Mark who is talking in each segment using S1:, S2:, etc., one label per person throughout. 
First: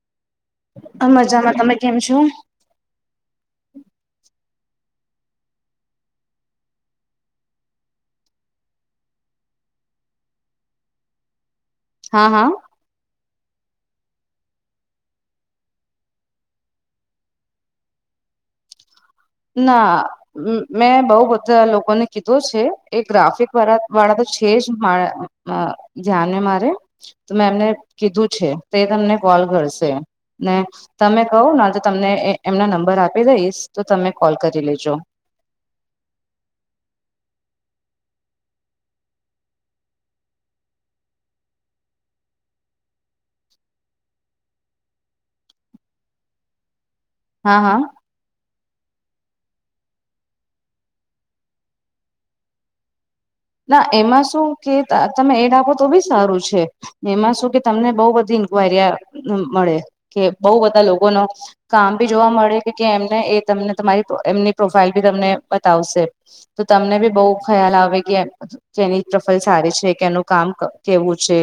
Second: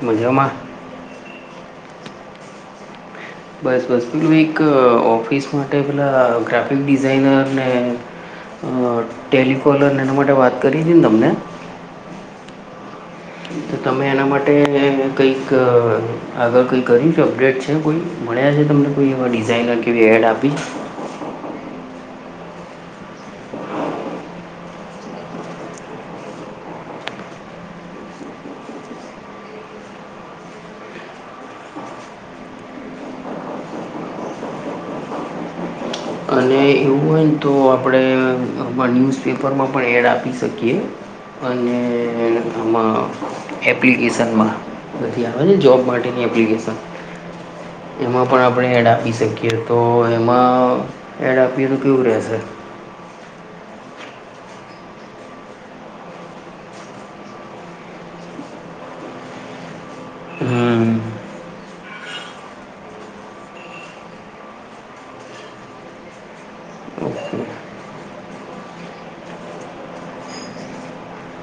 S1: મજમાં.
S2: આ મજામાં તમે કેમ છો.
S1: બસ બસ પેલું એક ઓફિસ માટે પેલા ગ્રાફિક ડિઝઇનર ને ટેલિકોલર એના માટે વાત કરી હતી ને તમને.
S2: હા હા.
S1: તો તમે એના માટે કઈક આગળ કઈ કરીશ અપડેટ છે. જે કોઈ મળ્યા છે તમને. કોઈવાડી
S2: ના મેં બહુ બધ લોકોને કીધો છે એ ગ્રાફિક વા વાળા તો છે જ મા ધ્યાને મારે તો મેં એમને કીધું છે તો એ તમને કોલ કરશે. ને તમે કહું તો તમને એમના નંબર આપી દઈશ તો તમે કોલ કરી લેજો.
S1: અને એવું હોય ને તો આપણે ન્યૂઝપેપરમાં પણ એડ આપી શકીએ. અને આમાં એપ્લિકેશનમાં. બધી આવેને જોબ માટેની એપ્લિકેશન.
S2: હા હા.
S1: એમાં પણ આપણે એડ આપી શકીએ તો એમાં એડ આપીએ તો કેવું રહેશે.
S2: ના એમાં શું કે તમે એડ આપો તો બી સારું છે. એમાં શું કે તમને બહુ બધી ઇન્ક્વાયરીિયા મળે કે બહુ બધા
S1: હમ
S2: લોકોનો. કામ બી જોવા મળે કે એમને એ તમને તમારી એમની પ્રોફાાઈલ બી તમને બતાવશે. તો તમને બી બહુ ખ્યાલ આવે કે એમ તેની પ્રફલ સારી છે કેનું કામ કેવું છે.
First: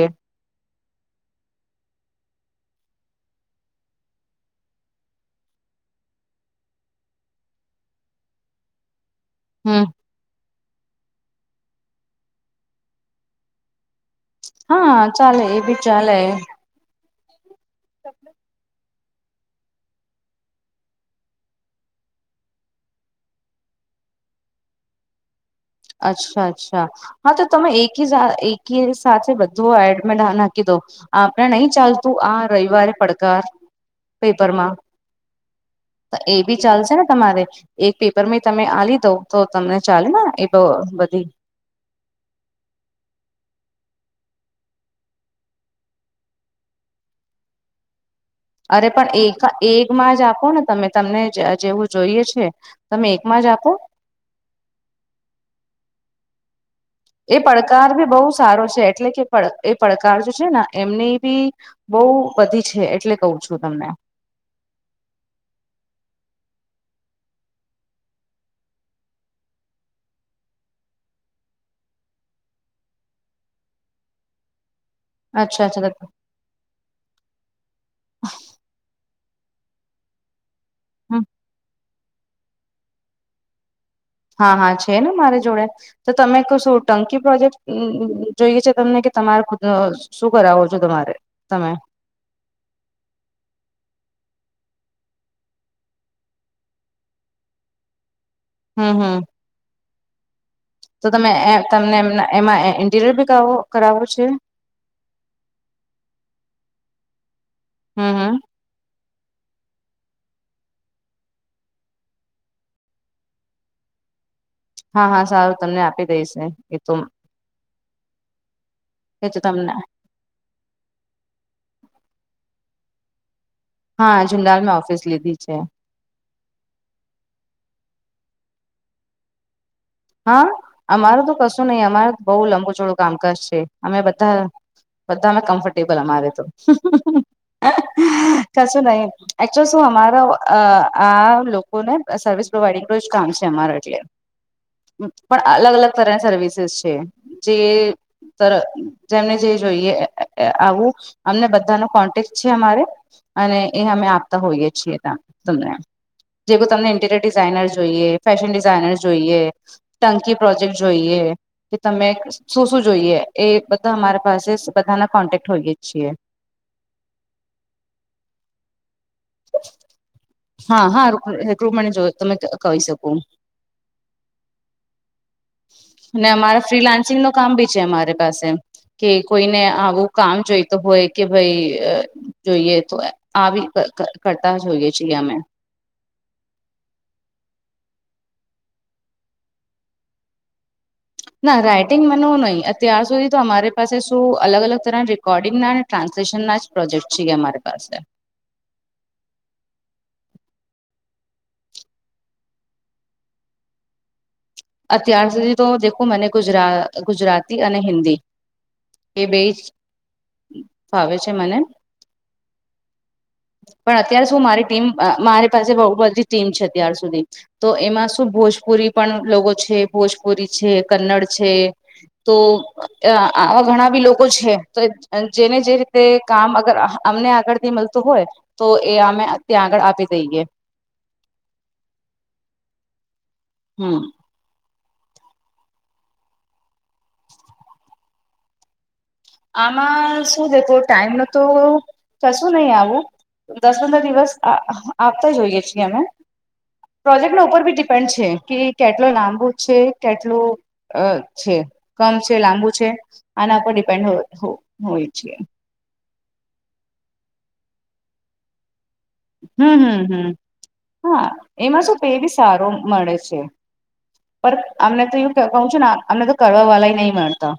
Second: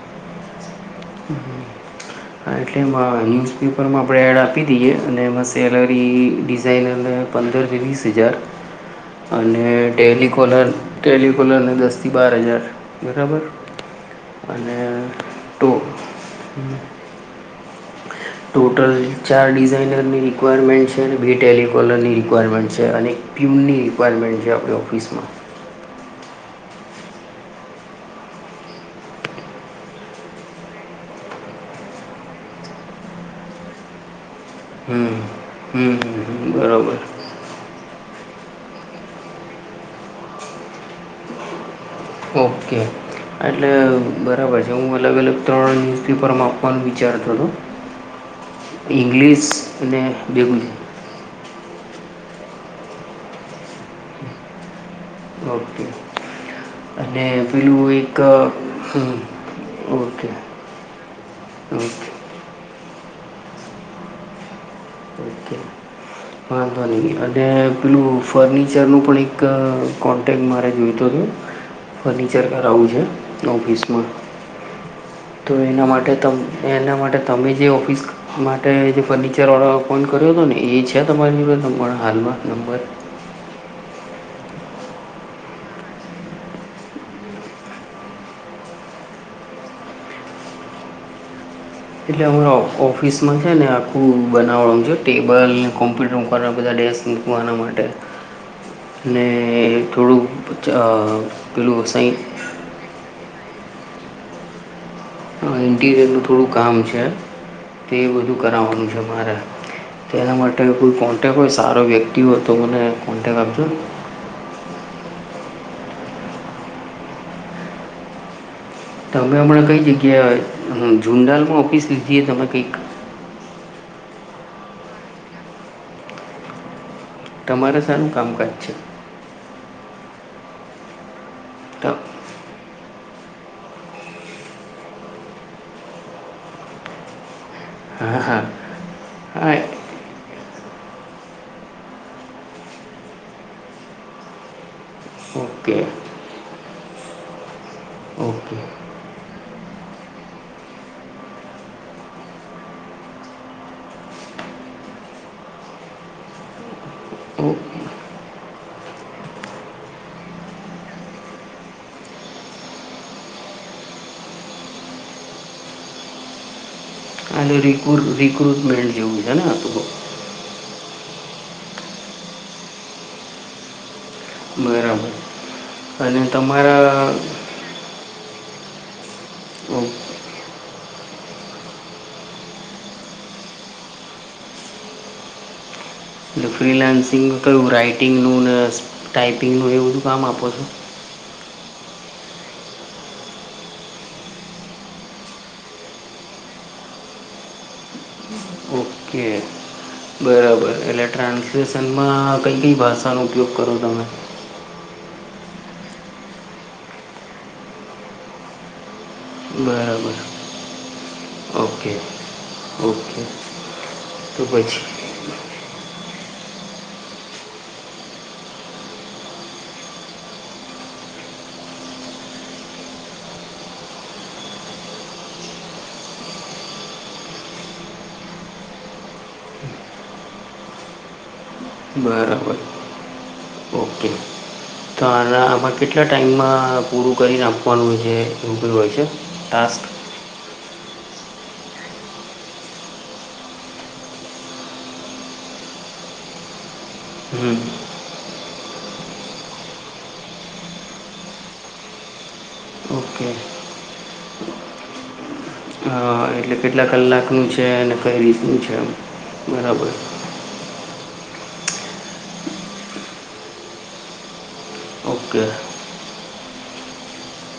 S1: હા એટલે ન્યૂઝપેપરમાં આપણે એડ આપી દઈએ અને એમાં સેલરી ડિઝાઇનરને પંદરથી વીસ હજાર અને
S2: હમ
S1: ડેલી કોલર. ટેલિકોલરને દસથી બાર હજાર બરાબર. અને
S2: હા ચાલે એ
S1: ટો.
S2: સપનું.
S1: ટોટલ ચાર ડિઝાઇનરની રિક્વાયરમેન્ટ છે અને બે ટેલિકલરની રિક્વાયરમેન્ટ છે અને પ્યુનની રિક્વાયરમેન્ટ છે આપણી ઓફિસમાં.
S2: અચ્છા અચ્છા. હા તો તમે એક એકી સાથે બધું એડમે નાખી દો. આપણે નહી ચાલતું આ રવિવારે પડકાર પેપર માં.
S1: હમ હમ
S2: તો
S1: હમ
S2: એ
S1: હમ
S2: બી ચાલશે
S1: બરાબર
S2: ને તમારે? એક પેપરમાં તમે આલી દઉં તો તમને ચાલે ને એ બધી.
S1: ઓકે. એટલે બરાબર છે હું અલગ અલગ ત્રણ ન્યુઝપેપરમાં આપવાનું વિચારતો હતો. [inaudible]
S2: અરે પણ એક
S1: ઇંગ્લિશ
S2: એક
S1: અને
S2: માં જ
S1: બે
S2: આપો ને
S1: ગુજરાતી
S2: તમે. તમને જેવું જોઈએ છે તમે એકમાં જ આપો.
S1: ઓકે. અને
S2: એ પડકાર
S1: પેલું
S2: બી
S1: એક
S2: બહુ સારો છે એટલે
S1: હમ
S2: કે એ પડકાર
S1: ઓકે
S2: જો છે ને એમની બી
S1: ઓકે
S2: બહું બધી છે એટલે કવું છું તમને.
S1: [inaudible] વાંધો નહી અને પેલું ફર્નિચર નું પણ એક કો હટેલ મારે જોઈતું હતું ફર્નિચર કરાવવું છે ઓફિસમાં. તો
S2: અચ્છા
S1: એના
S2: અચ્છા
S1: માટે ત એના માટે તમે જે ઓફિસ માટે જે ફર્નિચર વાડો કર્યો હતો ને એ છે તમારી નંબર હાલમાં નંબર?
S2: હા હા છે ને મારી જોડે. તો તમે ક શું ટંકી પ્રોજેક્ટ જોઈએ છે તમને કે તમારે ખુદ જ શું કરાવો છો તમારે તમે.
S1: એટલે અમારા ઓફિસમાં છે ને આખું બનાવવા છે ટેબલને કોમ્પ્યુટર કરવા બધા ડેસ્ક મૂકવાના માટે
S2: હમ હમ
S1: થોડુંક
S2: તો તમે તમને એમ એમાં ઇન્ટિરિયર ભી કર કરાવો છે.
S1: ઇન્ટીરિયરનું થોડું કામ છે તે
S2: હમ હમ
S1: બધું કરાવવાનું છે. મારે તો એના માટે કોઈ કોન્ટેક હોય સારો વ્યક્તિ હોય તો મને કોન્ટેક આપજો ને.
S2: હા હા સારું તમને આપી દેશે એ તો. એ
S1: તમે
S2: તો
S1: હમણાં
S2: તમને
S1: કઈ જગ્યાએ જુંડાલમાં ઓફિસ લીધીએ તમે કંઈક?
S2: હા જુનાલ મેં ઓફિસ લીધી છે.
S1: તમારા સાનું કામકાજ છે.
S2: હા અમારું તો કશું નહી
S1: તો
S2: અમાર બહુ લંબુ ચોડું કામકાજ છે અમે બધા બધામાં કમ્ફર્ટેબલ અમારે તો.
S1: હા હા
S2: કશું નહી
S1: હા
S2: એકચુ શું અમારો આ કો ને સર્વસ પ્રોવાઈડિંગ જ કામ છે અમારા એટલે. પણ
S1: ઓકે
S2: અલગ અલગ તરની સર્વિસેસ છે, જે
S1: ઓકે
S2: જેમને જે જોઈએ આવું અમને બધાનો કોન્ટેક્ટ છે અમારે. અને એ અમે આપતા હોઈએ છીએ ત્યા તમને. જેવું તમને ઇન્ટીરિયર
S1: ઓકે
S2: ડિઝાઇનર જોઈએ ફેશન ડિઝાઇનર જોઈએ ટંકી પ્રોજેક્ટ જોઈએ. કે તમે શું શું જોઈએ એ બધા અમારી પાસે બધાના કોન્ટેક્ટ હોઈએ છીએ.
S1: હા રિકુર રિક્રુટમેન્ટ જેવું છે ને આખું કોક.
S2: હા હા રિક્રુટમેન્ટ ને જો તમે કહી શકો.
S1: બરાબર અને
S2: ને અમારા
S1: તમારા
S2: ફ્રીલાન્સિંગ નું કામ ભી છે, અમારી પાસે. કે કોઈને
S1: ઓકે
S2: આવું કામ જોઈતો હોય કે ભઈ અ જોઈએ તો આવી ક કરતા જોઈએ છીએ અમે.
S1: એટલે ફ્રીલાન્સિંગ કયું રાઈટિંગનું ને ટાઈપિંગનું એ બધું કામ આપો છો?
S2: ના રાઈટિંગ મનનું નહિ અત્યાર સુધી તો અમારી પાસે શું અલગ અલગ તરના રેકોર્ડિંગ ના ટ્રાન્સલેશન ના જ પ્રોજેક્ટ છીએ અમારી પાસે.
S1: કે બરાબર, એટલે ટ્રાન્સલેશનમાં કઈ કઈ ભાષાનો ઉપયોગ કરો તમે?
S2: અત્યાર સુધી તો દેખું મને ગુજરા, ગુજરાતી અને હિન્દી. એ બે જ
S1: બરાબર.
S2: ફાવે છે મને,
S1: ઓકે ઓકે
S2: પણ અત્યારે શું
S1: તો
S2: મારી ટીમ
S1: પછી
S2: અ મારી પાસે બહું બધી ટીમ છે અત્યાર સુધી, તો એમાં શું ભોજપુરી પણ લોગો છે, ભોજપુરી છે, કન્નડ છે, તો અ આ આવા ઘણા બી લોકો છે, તો જ જેને જે રીતે કામ અગર અ અમને આગળ મળતું હોય, તો એ અમે ત્યાં આગળ આપી દઈએ.
S1: બરાબર,
S2: હમ
S1: ઓકે. તો આના આમાં કેટલા ટાઈમમાં પૂરું કરીને આપવાનું હોય છે? એવું કઇ હોય છે. ટાસ્ક
S2: આમાં શું દેખો ટાઈમ નુ તો કશું નહી આવું. દસ પંદર દિવસ આ આ આપતા જ હોઈએ છીએ અમે, પ્રોજેક્ટ
S1: હમ
S2: ઉપર બી ડી પણ છે, કે કેટલો લાંબુ છે, કેટલું અ છે, કમ છે, લાંબુ છે,
S1: ઓકે
S2: આના પર ડિપેન્ડ હો હો હોય છે.
S1: અ, એટલે કેટલા કલાકનું છે? અને કઈ રીતનું છે? એમ.
S2: હમ્મ
S1: બરાબર
S2: હમ્મ હમ્મ, હા, એમાં શું પે બી સારો મળે છે. પર અમને તો એવું કે
S1: ઓકે
S2: કહુ છુ ને, આ અમને તો કરવા વાળા એ નહી મળતા.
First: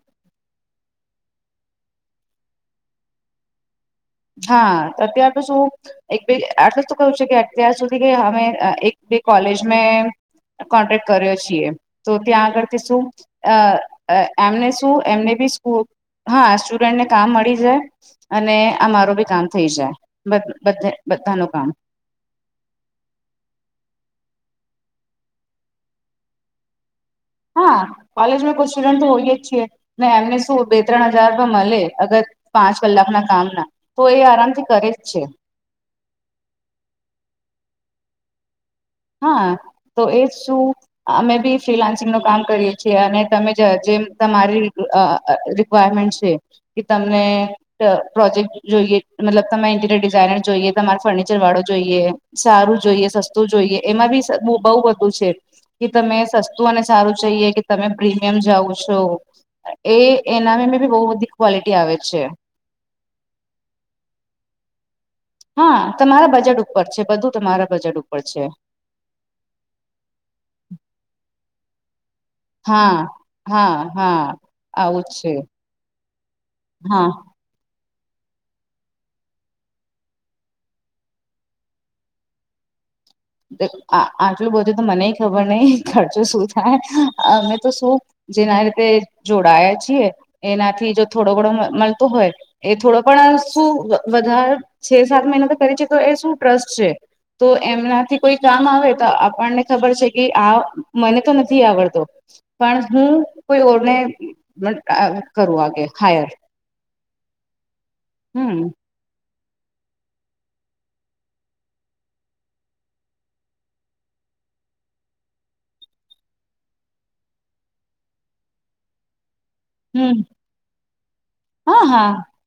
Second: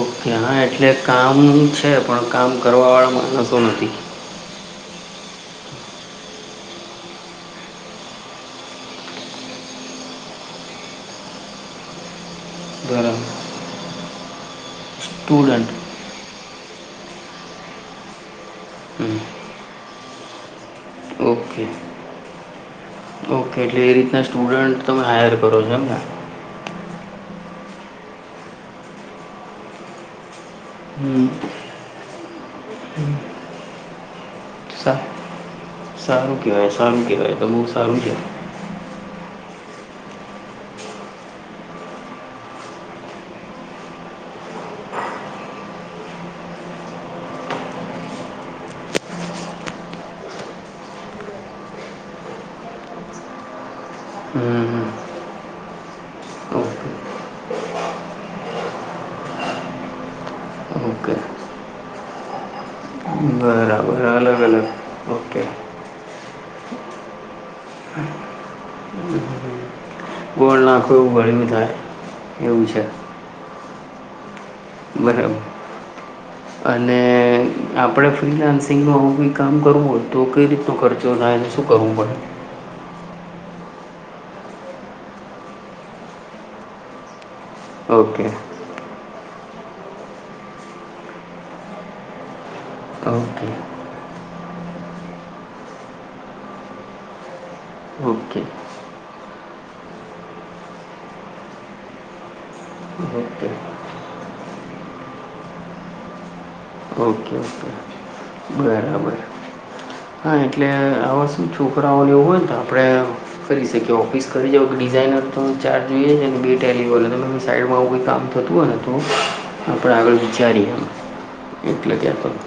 S1: ઓકે, હા એટલે કામ છે, પણ કામ કરવાવાળા માણસો નથી.
S2: હા અત્યાર તો શું. એક બે, આટલુંતો કઉ છું કે અત્યાર સુધી કે અમે અ એક બે કોલેજ મેં કોન્ટેક્ટ કર્યો છીએ, તો ત્યાં આગળથી શું
S1: બરાબર
S2: અ અ આમને શું, એમને બી
S1: સ્ટુડન્ટ
S2: સ્કૂ, હા સ્ટુડન્ટને કામ મળી જાય. અને આમારું
S1: હમ,
S2: બી કામ થઈ જાય, બધ બધે બધાનું
S1: ઓકે
S2: કામ.
S1: ઓકે, એટલે એ રીતના સ્ટુડન્ટ તમે હાયર કરો છો એમને?
S2: હા, કોલેજમાં કોઈ સ્ટુડન્ટ તો હોય જ છીએ. ને એમને શું બે ત્રણ
S1: હમ,
S2: હજાર તો મળે, અગર પાંચ કલાકના કામ ના. તો એ આરામથી કરેજ
S1: સા
S2: છે.
S1: સારું કેહેવાય, સારું કેવાય, તો બહુ સારું છે.
S2: હા, તો એજ શું. અમે બી ફ્રીલાન્સિંગ નું કામ કરીએ છીએ, અને તમે જેમ તમારી અ અ અ રી કવાયરમેન્ટ છે, કે તમને પ્ર પ્રોજેક્ટ જોઈએ, મતલબ તમામે ઇન્ટિરિયર ડિઝાઇનર જોઈએ? તમારો ફર્નિચર વાળો જોઈએ! સારું જોઈએ, સસ્તું જોઈએ, એમાં બી સ બહુ
S1: હમ, હમ,
S2: બધું છે. કે તમે સસ્તું અને
S1: ઓકે
S2: સારું ચઈએ, કે તમે પ્રીમિયમ જાઓ છો. એ એનામે બી બહુ
S1: ઓકે
S2: બધી ક્વોલિટી આવે છે.
S1: બરાબર, અલગ અલગ ઓકે.
S2: હા તમારા બજેટ ઉપર છે, બધું તમારા બજેટ ઉપર છે.
S1: [unintelligible] લાકડું બળી ને થાય. એવું છે
S2: હા હા હા આવું જ છે
S1: બરાબર અને
S2: હા
S1: આપણે ફ્રીલાન્સિંગનું આવું કઈ કામ કરવું હોય, તો કઈ રીતનો ખર્ચો થાય? તો શું કરવું પડે?
S2: આ આટલું બધુંતો મનેઈ ખબર નહિ, ખર્ચો શું થાય. અમે તો શું
S1: ઓકે
S2: જેના રીતે જોડાયા છીએ એનાથી જો થોડો ઘણો મ, મળતો હોય એ થોડો પણ
S1: ઓકે
S2: શું વધારે છે સાત મહિના તો કરી ચૂક્યો તો એ શું ટ્રસ્ટ છે, તો એમનાથી કોઈ
S1: ઓકે
S2: કામ આવે તો, આપણને ખબર છે કે આ મને તો નથી આવડતો. પણ હું
S1: ઓકે
S2: કોઈ ઓરને [unintelligible] કરું આગે, હાયર
S1: [unintelligible]
S2: હમ
S1: બરાબર [unintelligible] હા એટલે, આ વસ્તુ છોકરાઓને એવું હોય ને, તો આપણે કરી સકીએ. ઓફિસ કરી જોકે ડિઝાઇનર તો ચાર્ જોઈએ છે, બે ટેલી વો [unintelligible] સાઈડમાં આવું કોઈ કામ થતું હોય ને તો, આપણે
S2: હમ
S1: આગળ વિચારીએ.
S2: હા
S1: એટલે
S2: હા
S1: કેતોતો.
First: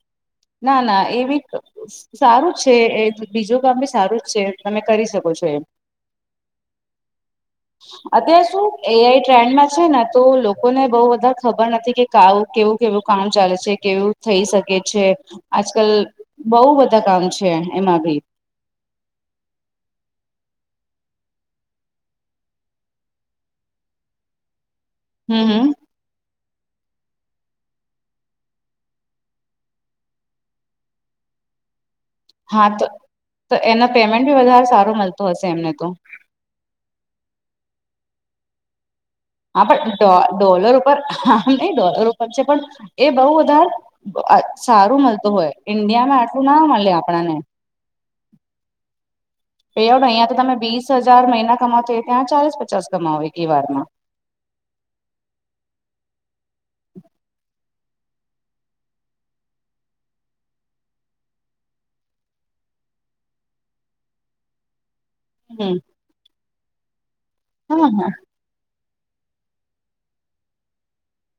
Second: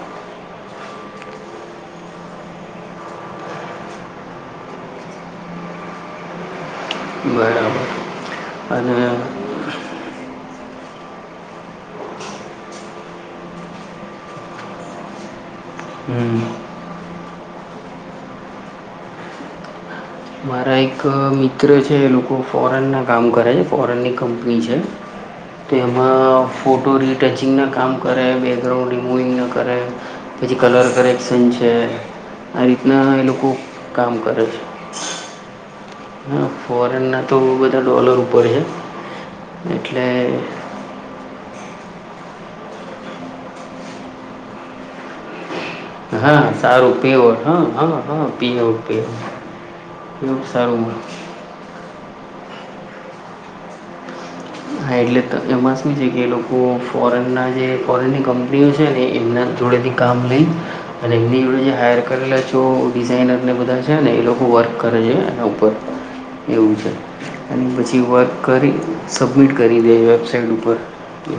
S2: ના, ના, એવી તો સારું છે, એ બીજું કામ બી સારું જ છે, તમે કરી સકો છો એમ.
S1: [inaudible]
S2: અગે સુ
S1: બરાબર અને
S2: એઆઈ ટ્રેન્ડમાં છે ને તો લોકો લોકોને બહુ વધાર ખબર નથી કે, કાઉ કેવું કેવું કામ ચાલે છે, કેવું થઈ સકે છે? આજકલ,
S1: હમ
S2: બહુ બધા કામ છે એમાં ભી
S1: મારા એક મિત્ર છે, એ લોકો ફોરનના કામ કરે છે, ફોરનની કંપની છે,
S2: હમ હમ
S1: તો એમાં ફોટો રીટચિંગના કામ કરે, બેૅકગ્રાઉન્ડ રિમૂવિંગના કરે, પછી કલર કરેક્સન છે, આ
S2: હા ત,
S1: રીતના એ લોકો
S2: તો એનો
S1: કામ
S2: પેમેન્ટ ભી
S1: કરે છે
S2: વધાર સારો મલતો હસે એમને તો
S1: હા, ફોરેનના તો બધા ડોલર ઉપર છે.
S2: હા પણ,
S1: એટલે
S2: ડોલ ડોલર ઉપર પર, હા આમ નહી ડોલરો ઉપર છે પણ, એ બહુ વધાર આ સારું મલતું હોય, ઈન્ડિયામાં
S1: હા
S2: આટલું ના મળે
S1: સારું પે
S2: આપણાને
S1: હોય, હાં, હાં, હાં P out pay
S2: pay out અહીંયા તો તમે
S1: સારું
S2: વીસ
S1: મળે
S2: હજાર મહિના કમાવ છ ત્યાં ચાલીસ પચાસ કમાઓ એટલી વારમાં
S1: હા, એટલે ત એમાં સુ છે કે એ લોકો ફોરનના જે, ફોરેનની કંપનીઓ છે ને એમના જોડેથી કામ લઈ અને એમની જોડે જે હાયર કરેલા જો ડિઝાઇનરને બધા છે ને એ લોકો વર્ક કરે છે એના ઉપર.
S2: હમ
S1: એવું છે, અને
S2: હા
S1: પછી
S2: હા
S1: વર્ક કરી સબમિટ કરી દે વેબસાઇટ ઉપર, તો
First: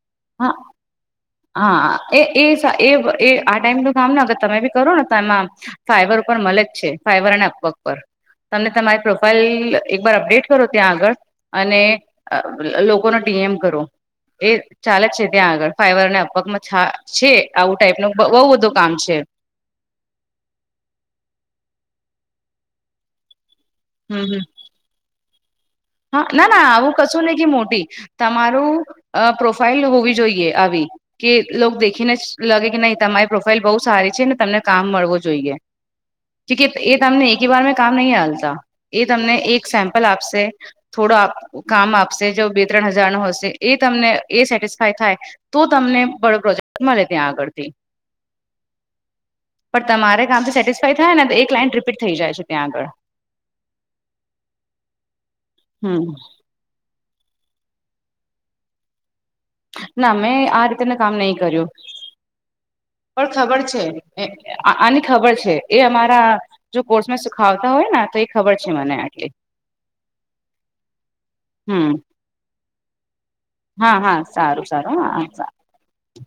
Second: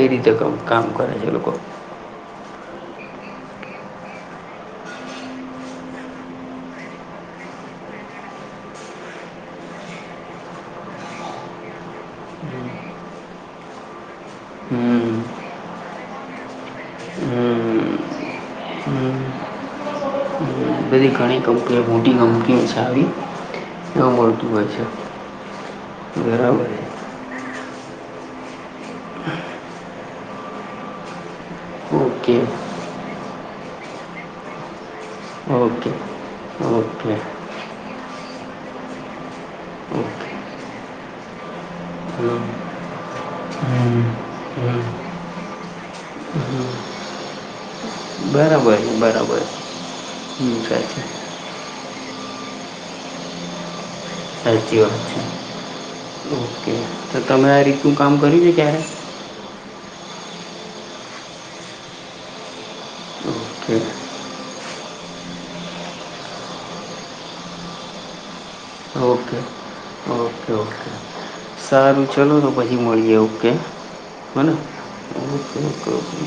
S1: એ રીતે કામ કરે છે લોકો.
S2: હા હા એ, એ સા, એ વ એ, આ ટાઈમનું કામ ન અગર, તમે બી કરો ને તો એમાંમ ફાઈવર ઉપર મલે જ છે. ફાઈવર અને અપવર્ક પર. તમને તમારી પ્રોફાઈલ એકબાર અપડેટ કરો ત્યાં આગળ, અને લોકોનો ટીએમ કરો, એ ચાલે
S1: હમ
S2: જ છે ત્યાં આગળ. ફાઈવર અને અપવર્કમાં છા છે, આવું
S1: હમ હમ.
S2: ટાઈપનું બહ બહુ બધું કામ છે.
S1: [unintelligible] બધી ઘણી કંપનીઓ, મોટી કંપનીઓ છે, આવી. એવું
S2: હમ હમ
S1: મળતું હોય છે.
S2: હા ના, ના
S1: બરાબર
S2: આવું કશું નહી કે મોટી. તમારું અ પ્રોફાઈલ હોવી જોઈએ આવી કે લોક દેખીને
S1: ઓકે
S2: જ લાગે કે નહી, તમારી પ્રોફાઈલ બહુ સારી છે ને તમને કામ મળવું જો જોઈએ.
S1: ઓકે
S2: ચિકિયાત એ
S1: ઓકે
S2: તમની એ વાર મેં કામ નહીં આલતા, એ તમને એક સેમ્પલ
S1: હમ
S2: આપસે, થોડો કામ આપસે,
S1: હમ
S2: જો બે ત્રણ હજાર નો હશે, એ
S1: હમ
S2: તમને, એ સેટિસ્ફાય થાય તો તમને બડો
S1: હમ.
S2: પ્રોજેક્ટ મળે ત્યાં આગળથી.
S1: બરાબર છે બરાબર
S2: પણ તમારે
S1: હમ
S2: કામથી સેટિસફાઈ
S1: સાચી
S2: થાય ને તો એ ક્લાઈન્ટ રિપીટ થઈ જાય છે ત્યાં આગળ.
S1: સાચી વાત છે
S2: હમ
S1: ઓકે તો તમે આ રીતનું કામ કર્યું છે ક્યારે
S2: ના મેં આ રીતેનું કામ નહી કર્યું પણ ખબર
S1: ઓકે
S2: છે આની ખબર છે એ અમારા જો કોર્સમાં સુખાવતા હોય ને તો ખબર છે મને. આટલી
S1: ઓકે, ઓકે, ઓકે,
S2: હમ
S1: સારું, ચલો તો પછી મળી જવું. હમ?
S2: હા હા
S1: બને.
S2: સારું સારું હા
S1: ઓકે, ઓકે.